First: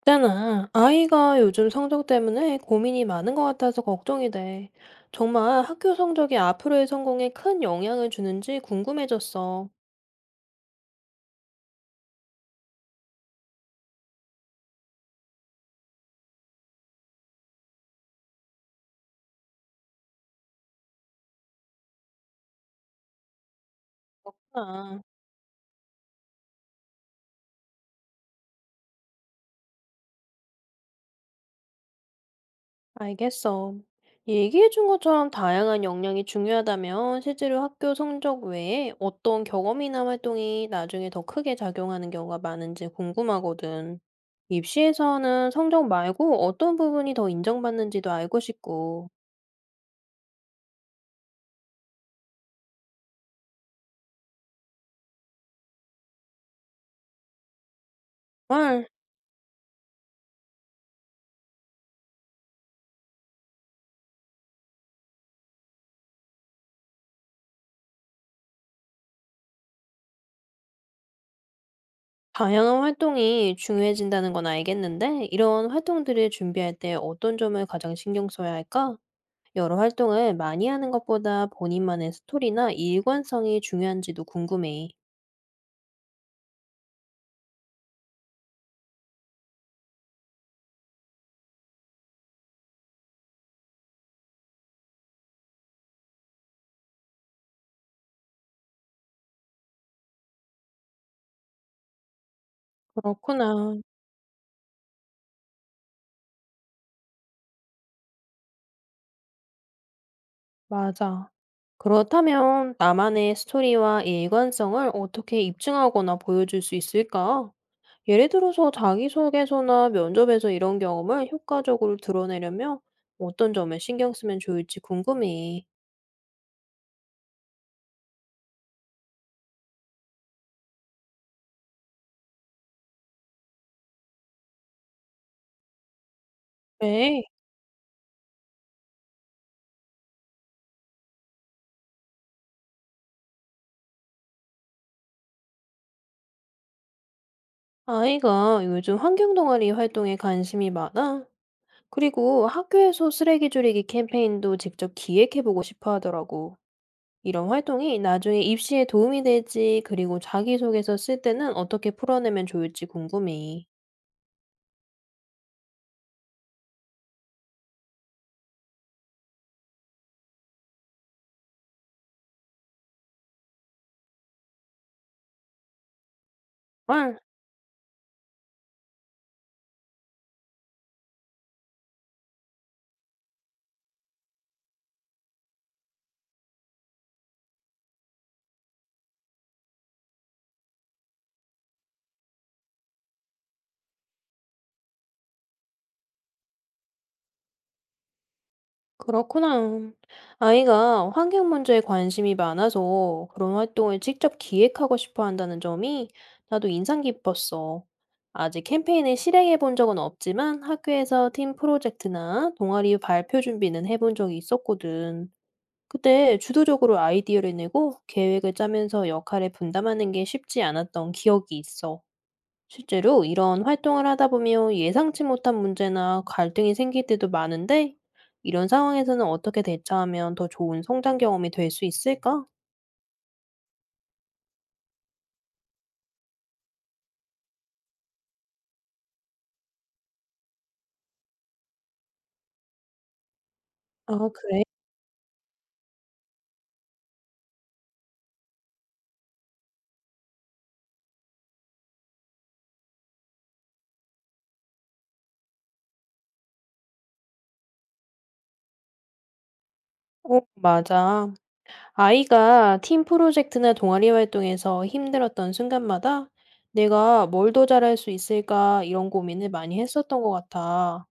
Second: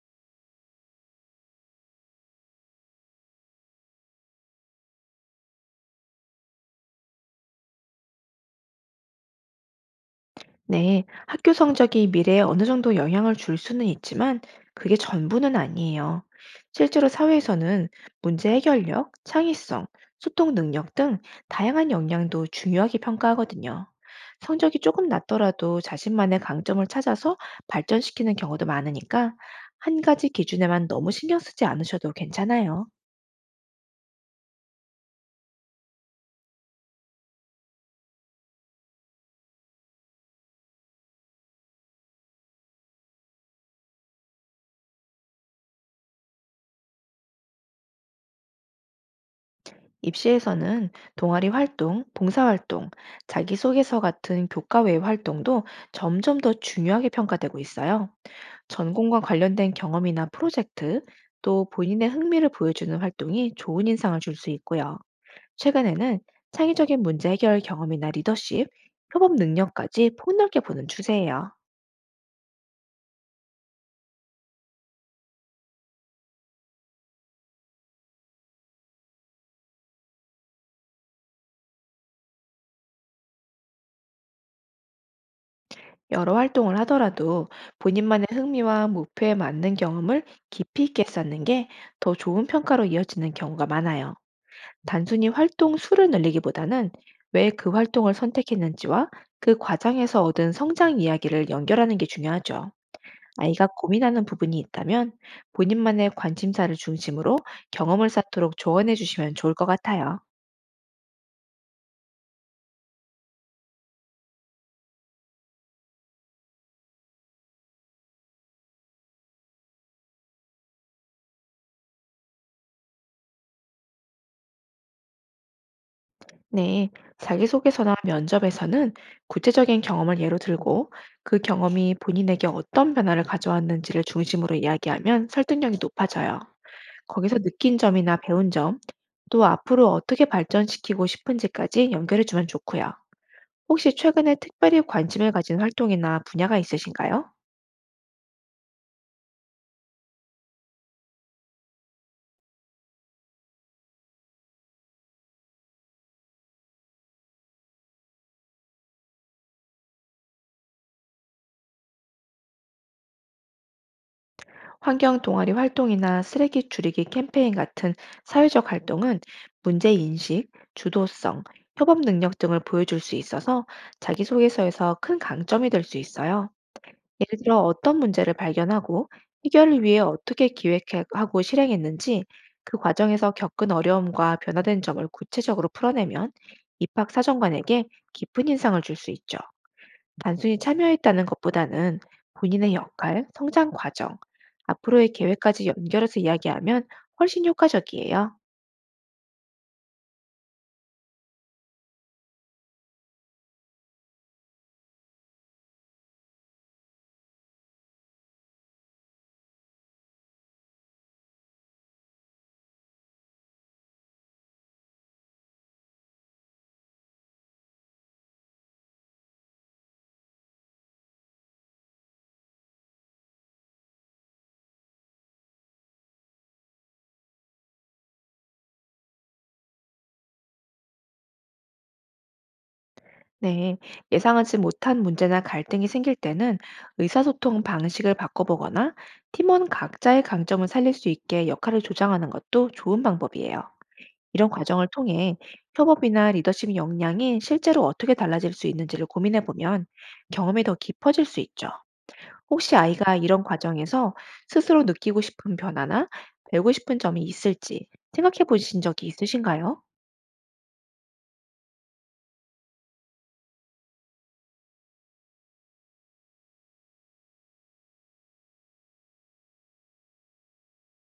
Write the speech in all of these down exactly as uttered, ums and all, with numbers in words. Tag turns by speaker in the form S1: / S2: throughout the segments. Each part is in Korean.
S1: 있잖아. 아이가 요즘 성적 때문에 고민이 많은 것 같아서 걱정이 돼. 정말 학교 성적이 앞으로의 성공에 큰 영향을 주는지 궁금해졌어.
S2: 네, 학교 성적이 미래에 어느 정도 영향을 줄 수는 있지만 그게 전부는 아니에요. 실제로 사회에서는 문제 해결력, 창의성, 소통 능력 등 다양한 역량도 중요하게 평가하거든요. 성적이
S1: 아,
S2: 조금 낮더라도 자신만의 강점을 찾아서 발전시키는 경우도 많으니까 한 가지 기준에만 너무 신경 쓰지 않으셔도 괜찮아요.
S1: 알겠어. 얘기해준 것처럼 다양한 역량이 중요하다면 실제로 학교 성적 외에 어떤 경험이나 활동이 나중에 더 크게 작용하는 경우가 많은지 궁금하거든. 입시에서는 성적 말고 어떤 부분이 더 인정받는지도 알고 싶고.
S2: 입시에서는 동아리 활동, 봉사활동, 자기소개서 같은 교과 외 활동도 점점 더 중요하게 평가되고 있어요.
S1: 헐.
S2: 전공과 관련된 경험이나 프로젝트, 또 본인의 흥미를 보여주는 활동이 좋은 인상을 줄 수 있고요. 최근에는 창의적인 문제 해결 경험이나 리더십, 협업 능력까지 폭넓게 보는 추세예요.
S1: 다양한 활동이 중요해진다는 건 알겠는데, 이런 활동들을 준비할 때 어떤 점을 가장 신경 써야 할까? 여러 활동을 많이 하는 것보다 본인만의 스토리나 일관성이 중요한지도 궁금해.
S2: 여러 활동을 하더라도 본인만의 흥미와 목표에 맞는 경험을 깊이 있게 쌓는 게 더 좋은 평가로 이어지는 경우가 많아요. 단순히 활동 수를 늘리기보다는 왜 그 활동을 선택했는지와 그 과정에서 얻은 성장 이야기를 연결하는 게 중요하죠. 아이가
S1: 그렇구나.
S2: 고민하는 부분이 있다면 본인만의 관심사를 중심으로 경험을 쌓도록 조언해 주시면 좋을 것 같아요.
S1: 맞아. 그렇다면 나만의 스토리와 일관성을 어떻게 입증하거나 보여줄 수 있을까? 예를 들어서 자기소개서나 면접에서 이런 경험을 효과적으로 드러내려면 어떤 점을 신경 쓰면 좋을지 궁금해.
S2: 네, 자기소개서나 면접에서는 구체적인 경험을 예로 들고 그 경험이 본인에게 어떤 변화를 가져왔는지를 중심으로 이야기하면 설득력이 높아져요.
S1: 네.
S2: 거기서 느낀 점이나 배운 점, 또 앞으로 어떻게 발전시키고 싶은지까지 연결해 주면 좋고요. 혹시 최근에 특별히 관심을 가진 활동이나 분야가 있으신가요?
S1: 아이가 요즘 환경동아리 활동에 관심이 많아. 그리고 학교에서 쓰레기 줄이기 캠페인도 직접 기획해보고 싶어 하더라고. 이런 활동이 나중에 입시에 도움이 될지, 그리고 자기소개서 쓸 때는 어떻게 풀어내면 좋을지 궁금해.
S2: 환경 동아리 활동이나 쓰레기 줄이기 캠페인 같은 사회적 활동은 문제 인식, 주도성, 협업 능력 등을 보여줄 수 있어서 자기소개서에서 큰 강점이 될 수 있어요.
S1: 헐.
S2: 예를 들어 어떤 문제를 발견하고 해결을 위해 어떻게 기획하고 실행했는지, 그 과정에서 겪은 어려움과 변화된 점을 구체적으로 풀어내면 입학 사정관에게 깊은 인상을 줄 수 있죠. 단순히 참여했다는 것보다는 본인의 역할, 성장 과정, 앞으로의 계획까지 연결해서 이야기하면 훨씬 효과적이에요.
S1: 그렇구나. 아이가 환경 문제에 관심이 많아서 그런 활동을 직접 기획하고 싶어 한다는 점이 나도 인상 깊었어. 아직 캠페인을 실행해 본 적은 없지만 학교에서 팀 프로젝트나 동아리 발표 준비는 해본 적이 있었거든. 그때 주도적으로 아이디어를 내고 계획을 짜면서 역할을 분담하는 게 쉽지 않았던 기억이 있어. 실제로 이런 활동을 하다 보면 예상치 못한 문제나 갈등이 생길 때도 많은데, 이런 상황에서는 어떻게 대처하면 더 좋은 성장 경험이 될 수 있을까?
S2: 네, 예상하지 못한 문제나 갈등이 생길 때는 의사소통 방식을 바꿔보거나 팀원 각자의 강점을 살릴 수 있게 역할을 조정하는 것도 좋은 방법이에요.
S1: 아,
S2: 이런
S1: 그래?
S2: 과정을 통해 협업이나 리더십 역량이 실제로 어떻게 달라질 수 있는지를 고민해보면 경험이 더 깊어질 수 있죠. 혹시 아이가 이런 과정에서 스스로 느끼고 싶은 변화나 배우고 싶은 점이 있을지 생각해 보신 적이 있으신가요?
S1: 어, 맞아. 아이가 팀 프로젝트나 동아리 활동에서 힘들었던 순간마다 내가 뭘 더 잘할 수 있을까 이런 고민을 많이 했었던 것 같아.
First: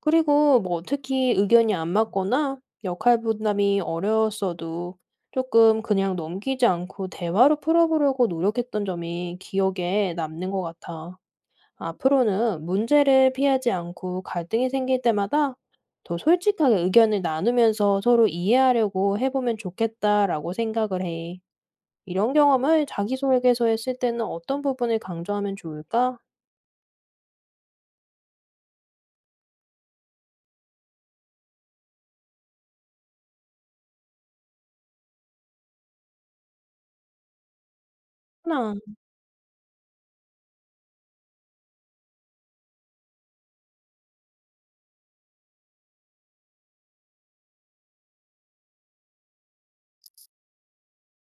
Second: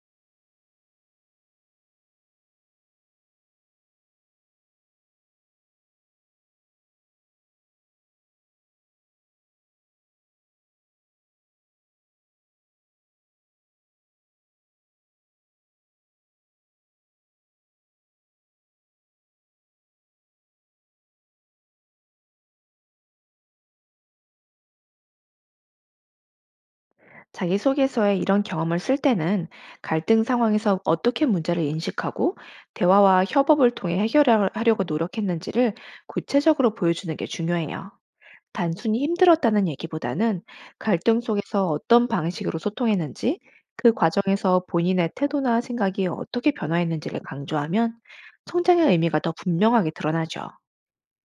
S1: 그리고 뭐 특히 의견이 안 맞거나 역할 분담이 어려웠어도 조금 그냥 넘기지 않고 대화로 풀어보려고 노력했던 점이 기억에 남는 것 같아. 앞으로는 문제를 피하지 않고 갈등이 생길 때마다 더 솔직하게 의견을 나누면서 서로 이해하려고 해보면 좋겠다라고 생각을 해. 이런 경험을 자기소개서에 쓸 때는 어떤 부분을 강조하면 좋을까?
S2: 자기소개서에 이런 경험을 쓸 때는 갈등 상황에서 어떻게 문제를 인식하고 대화와 협업을 통해 해결하려고 노력했는지를 구체적으로 보여주는 게 중요해요.
S1: 하나.
S2: 단순히 힘들었다는 얘기보다는 갈등 속에서 어떤 방식으로 소통했는지, 그 과정에서 본인의 태도나 생각이 어떻게 변화했는지를 강조하면 성장의 의미가 더 분명하게 드러나죠.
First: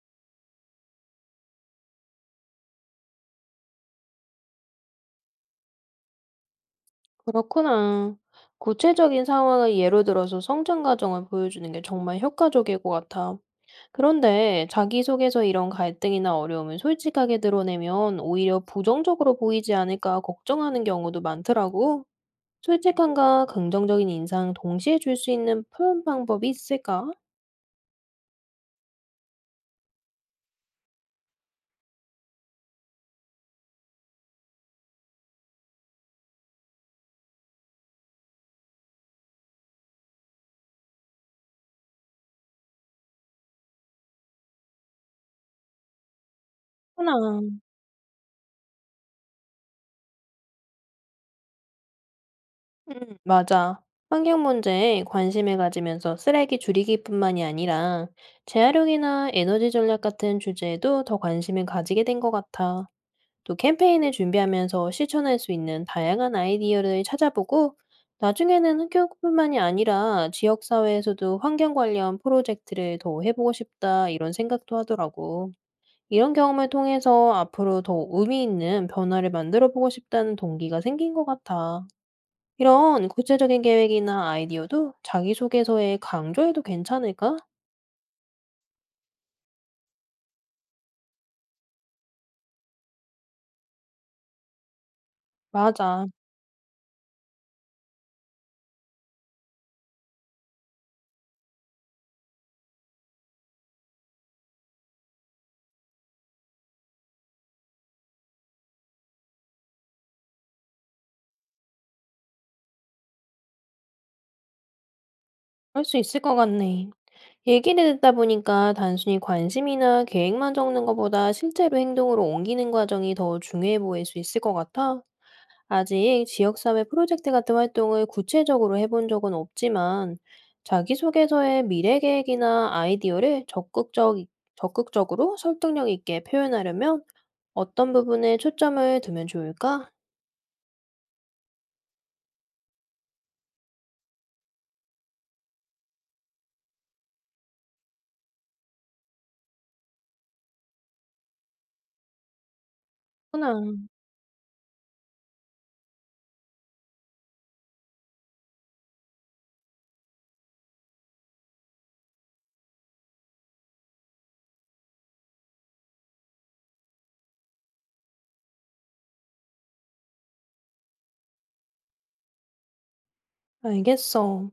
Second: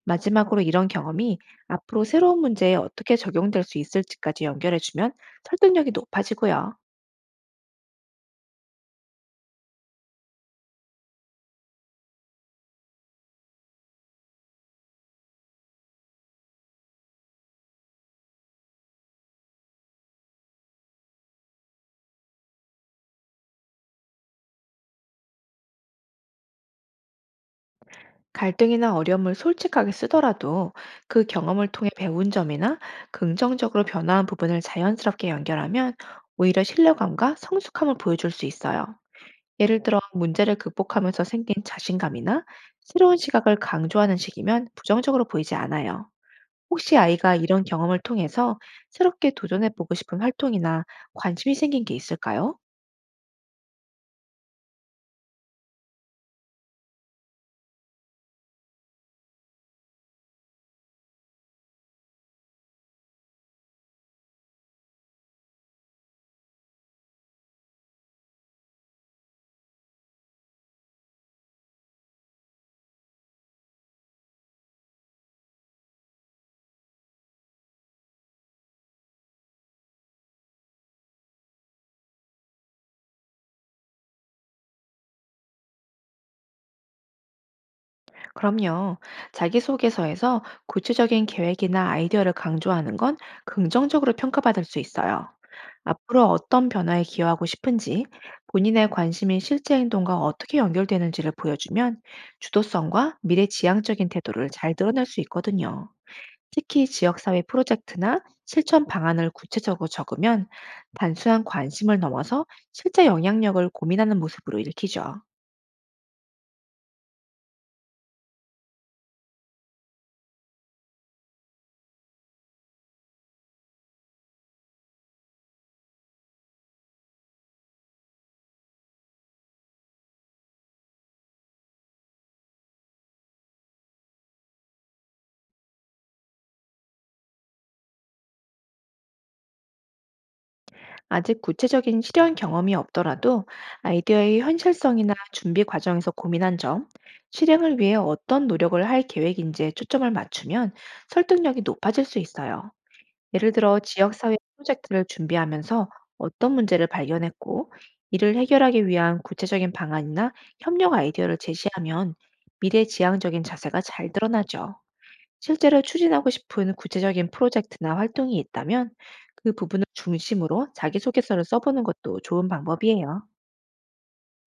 S2: 마지막으로 이런 경험이 앞으로 새로운 문제에 어떻게 적용될 수 있을지까지 연결해주면 설득력이 높아지고요.
S1: 그렇구나. 구체적인 상황을 예로 들어서 성장 과정을 보여주는 게 정말 효과적일 것 같아. 그런데 자기소개서 이런 갈등이나 어려움을 솔직하게 드러내면 오히려 부정적으로 보이지 않을까 걱정하는 경우도 많더라고. 솔직함과 긍정적인 인상 동시에 줄 수 있는 표현 방법이 있을까?
S2: 갈등이나 어려움을 솔직하게 쓰더라도 그 경험을 통해 배운 점이나 긍정적으로 변화한 부분을 자연스럽게 연결하면 오히려 신뢰감과 성숙함을 보여줄 수 있어요. 예를 들어 문제를 극복하면서 생긴 자신감이나 새로운 시각을 강조하는 식이면 부정적으로 보이지 않아요. 혹시 아이가
S1: 하나.
S2: 이런 경험을 통해서 새롭게 도전해보고 싶은 활동이나 관심이 생긴 게 있을까요?
S1: 음, 맞아. 환경 문제에 관심을 가지면서 쓰레기 줄이기뿐만이 아니라 재활용이나 에너지 전략 같은 주제에도 더 관심을 가지게 된 것 같아. 또 캠페인을 준비하면서 실천할 수 있는 다양한 아이디어를 찾아보고 나중에는 학교뿐만이 아니라 지역사회에서도 환경 관련 프로젝트를 더 해보고 싶다 이런 생각도 하더라고. 이런 경험을 통해서 앞으로 더 의미 있는 변화를 만들어 보고 싶다는 동기가 생긴 것 같아. 이런 구체적인 계획이나 아이디어도 자기소개서에 강조해도 괜찮을까?
S2: 그럼요. 자기소개서에서 구체적인 계획이나 아이디어를 강조하는 건 긍정적으로 평가받을 수 있어요.
S1: 맞아.
S2: 앞으로 어떤 변화에 기여하고 싶은지, 본인의 관심이 실제 행동과 어떻게 연결되는지를 보여주면 주도성과 미래 지향적인 태도를 잘 드러낼 수 있거든요. 특히 지역사회 프로젝트나 실천 방안을 구체적으로 적으면 단순한 관심을 넘어서 실제 영향력을 고민하는 모습으로 읽히죠.
S1: 할 수 있을 것 같네. 얘기를 듣다 보니까 단순히 관심이나 계획만 적는 것보다 실제로 행동으로 옮기는 과정이 더 중요해 보일 수 있을 것 같아. 아직 지역사회 프로젝트 같은 활동을 구체적으로 해본 적은 없지만, 자기소개서에 미래 계획이나 아이디어를 적극적, 적극적으로 설득력 있게 표현하려면 어떤 부분에 초점을 두면 좋을까?
S2: 아직 구체적인 실현 경험이 없더라도 아이디어의 현실성이나 준비 과정에서 고민한 점, 실행을 위해 어떤 노력을 할 계획인지에 초점을 맞추면 설득력이 높아질 수 있어요. 예를
S1: 구나.
S2: 들어 지역사회 프로젝트를 준비하면서 어떤 문제를 발견했고, 이를 해결하기 위한 구체적인 방안이나 협력 아이디어를 제시하면 미래 지향적인 자세가 잘 드러나죠. 실제로 추진하고 싶은 구체적인 프로젝트나 활동이 있다면 그 부분을 중심으로 자기소개서를 써보는 것도 좋은 방법이에요.
S1: 알겠어.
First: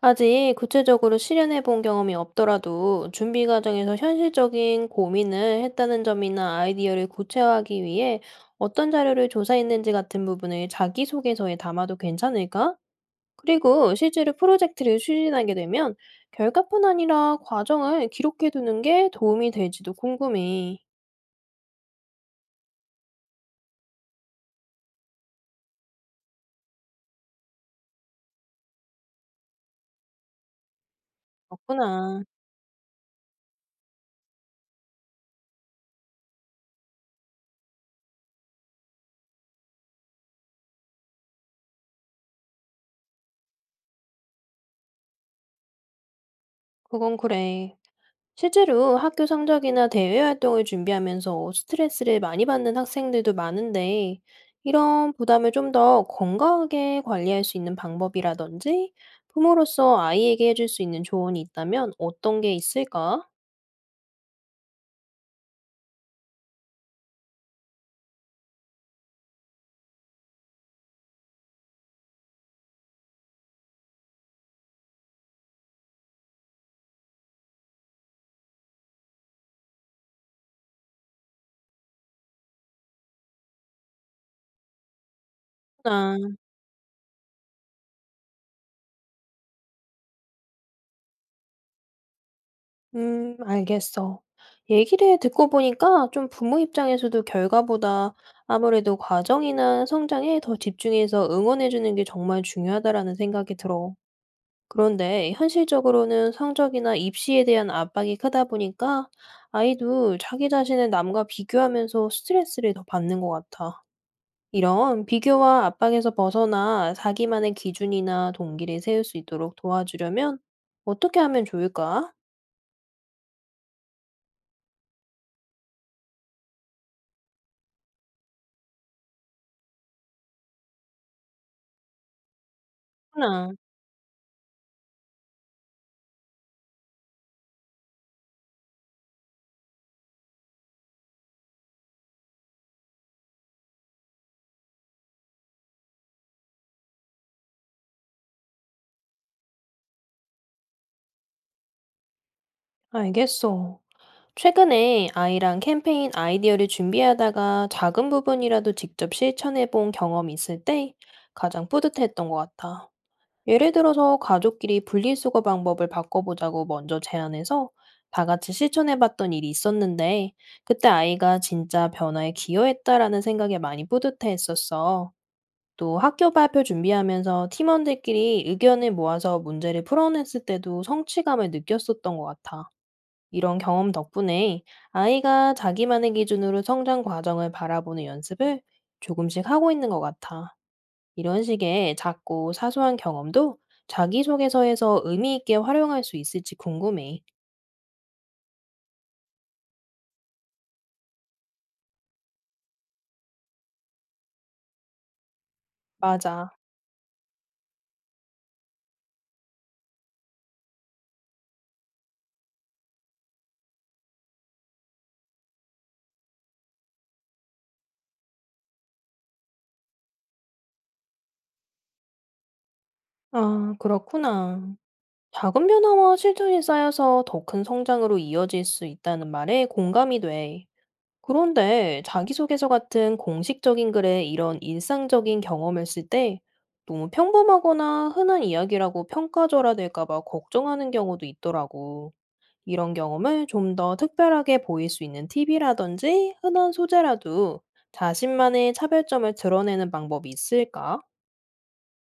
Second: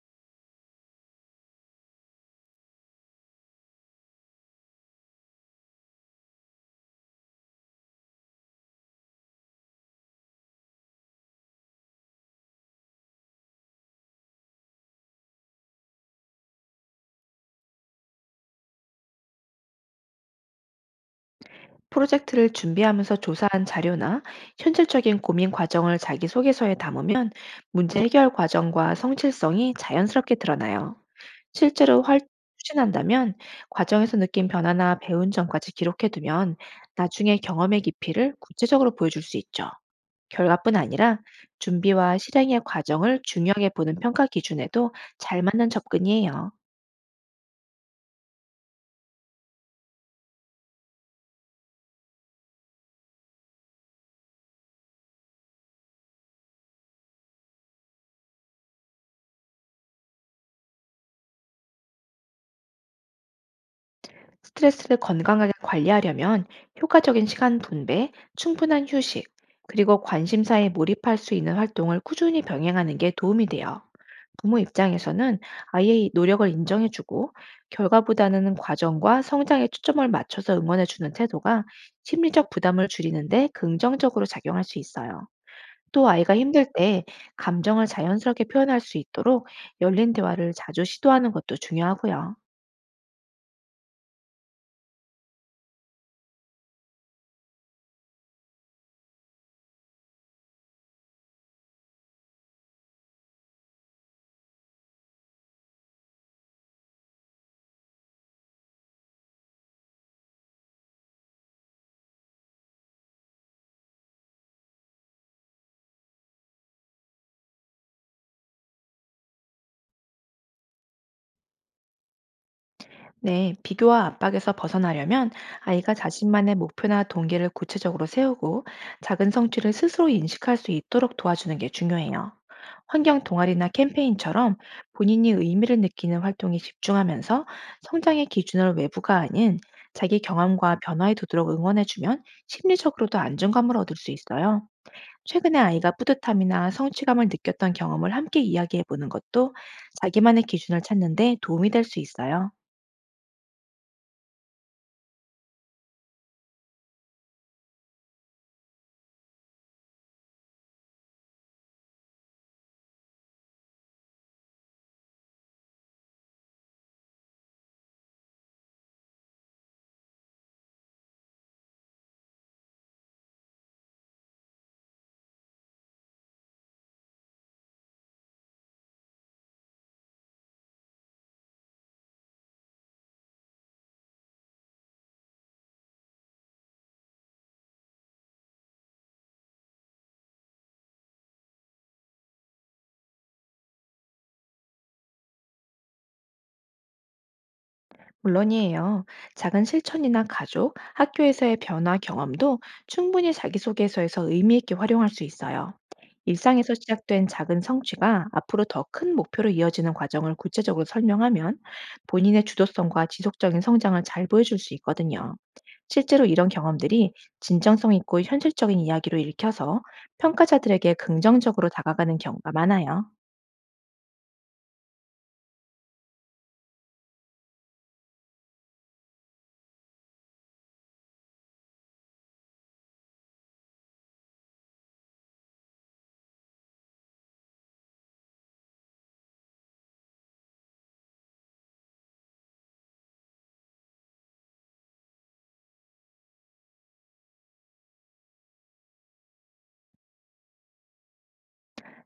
S1: 아직 구체적으로 실현해 본 경험이 없더라도 준비 과정에서 현실적인 고민을 했다는 점이나 아이디어를 구체화하기 위해 어떤 자료를 조사했는지 같은 부분을 자기소개서에 담아도 괜찮을까? 그리고 실제로 프로젝트를 추진하게 되면 결과뿐 아니라 과정을 기록해 두는 게 도움이 될지도 궁금해.
S2: 프로젝트를 준비하면서 조사한 자료나 현실적인 고민 과정을 자기소개서에 담으면 문제 해결 과정과 성실성이 자연스럽게 드러나요. 실제로 활
S1: 없구나.
S2: 추진한다면 과정에서 느낀 변화나 배운 점까지 기록해두면 나중에 경험의 깊이를 구체적으로 보여줄 수 있죠. 결과뿐 아니라 준비와 실행의 과정을 중요하게 보는 평가 기준에도 잘 맞는 접근이에요.
S1: 그건 그래. 실제로 학교 성적이나 대외 활동을 준비하면서 스트레스를 많이 받는 학생들도 많은데, 이런 부담을 좀 더 건강하게 관리할 수 있는 방법이라든지, 부모로서 아이에게 해줄 수 있는 조언이 있다면 어떤 게 있을까?
S2: 스트레스를 건강하게 관리하려면 효과적인 시간 분배, 충분한 휴식, 그리고 관심사에 몰입할 수 있는 활동을 꾸준히 병행하는 게 도움이 돼요. 부모 입장에서는 아이의 노력을 인정해주고 결과보다는 과정과 성장에 초점을 맞춰서 응원해주는 태도가 심리적 부담을 줄이는데 긍정적으로 작용할 수 있어요. 또
S1: 아,
S2: 아이가 힘들 때 감정을 자연스럽게 표현할 수 있도록 열린 대화를 자주 시도하는 것도 중요하고요.
S1: 음, 알겠어. 얘기를 듣고 보니까 좀 부모 입장에서도 결과보다 아무래도 과정이나 성장에 더 집중해서 응원해주는 게 정말 중요하다라는 생각이 들어. 그런데 현실적으로는 성적이나 입시에 대한 압박이 크다 보니까 아이도 자기 자신을 남과 비교하면서 스트레스를 더 받는 것 같아. 이런 비교와 압박에서 벗어나 자기만의 기준이나 동기를 세울 수 있도록 도와주려면 어떻게 하면 좋을까?
S2: 네, 비교와 압박에서 벗어나려면 아이가 자신만의 목표나 동기를 구체적으로 세우고 작은 성취를 스스로 인식할 수 있도록 도와주는 게 중요해요. 환경
S1: 하나,
S2: 동아리나 캠페인처럼 본인이 의미를 느끼는 활동에 집중하면서 성장의 기준을 외부가 아닌 자기 경험과 변화에 두도록 응원해주면 심리적으로도 안정감을 얻을 수 있어요. 최근에 아이가 뿌듯함이나 성취감을 느꼈던 경험을 함께 이야기해 보는 것도 자기만의 기준을 찾는 데 도움이 될 수 있어요.
S1: 알겠어. 최근에 아이랑 캠페인 아이디어를 준비하다가 작은 부분이라도 직접 실천해 본 경험이 있을 때 가장 뿌듯했던 것 같아. 예를 들어서 가족끼리 분리수거 방법을 바꿔보자고 먼저 제안해서 다 같이 실천해봤던 일이 있었는데 그때 아이가 진짜 변화에 기여했다라는 생각에 많이 뿌듯해했었어. 또 학교 발표 준비하면서 팀원들끼리 의견을 모아서 문제를 풀어냈을 때도 성취감을 느꼈었던 것 같아. 이런 경험 덕분에 아이가 자기만의 기준으로 성장 과정을 바라보는 연습을 조금씩 하고 있는 것 같아. 이런 식의 작고 사소한 경험도 자기소개서에서 의미 있게 활용할 수 있을지 궁금해.
S2: 물론이에요. 작은 실천이나 가족, 학교에서의 변화 경험도 충분히 자기소개서에서 의미 있게 활용할 수 있어요.
S1: 맞아.
S2: 일상에서 시작된 작은 성취가 앞으로 더 큰 목표로 이어지는 과정을 구체적으로 설명하면 본인의 주도성과 지속적인 성장을 잘 보여줄 수 있거든요. 실제로 이런 경험들이 진정성 있고 현실적인 이야기로 읽혀서 평가자들에게 긍정적으로 다가가는 경우가 많아요.
S1: 아, 그렇구나. 작은 변화와 실천이 쌓여서 더 큰 성장으로 이어질 수 있다는 말에 공감이 돼. 그런데 자기소개서 같은 공식적인 글에 이런 일상적인 경험을 쓸 때 너무 평범하거나 흔한 이야기라고 평가절하될까 봐 걱정하는 경우도 있더라고. 이런 경험을 좀 더 특별하게 보일 수 있는 팁이라든지 흔한 소재라도 자신만의 차별점을 드러내는 방법이 있을까?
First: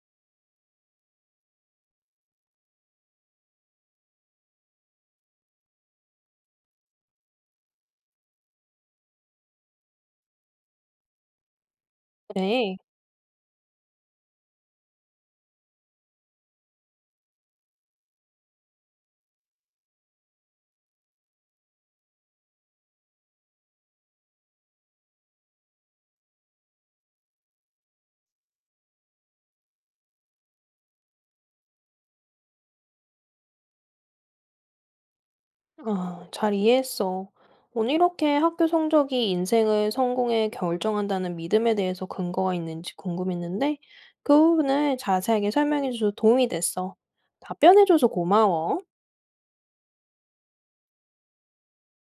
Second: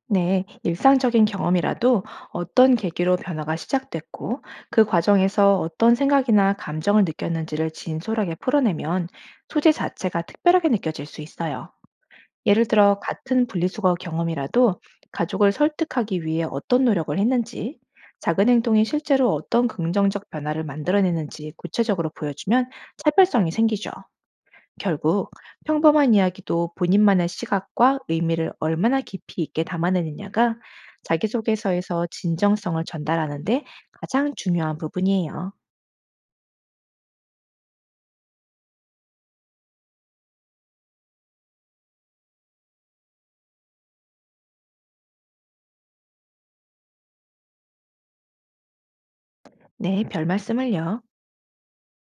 S2: 네, 일상적인 경험이라도 어떤 계기로 변화가 시작됐고 그 과정에서 어떤 생각이나 감정을 느꼈는지를 진솔하게 풀어내면 소재 자체가 특별하게 느껴질 수 있어요. 예를
S1: 그래,
S2: 들어 같은 분리수거 경험이라도 가족을 설득하기 위해 어떤 노력을 했는지, 작은 행동이 실제로 어떤 긍정적 변화를 만들어내는지 구체적으로 보여주면 차별성이 생기죠. 결국 평범한 이야기도 본인만의 시각과 의미를 얼마나 깊이 있게 담아내느냐가 자기소개서에서 진정성을 전달하는 데 가장 중요한 부분이에요.
S1: 아, 잘 이해했어. 오늘 이렇게 학교 성적이 인생을 성공에 결정한다는 믿음에 대해서 근거가 있는지 궁금했는데 그 부분을 자세하게 설명해줘서 도움이 됐어. 답변해줘서 고마워.
S2: 네, 별 말씀을요.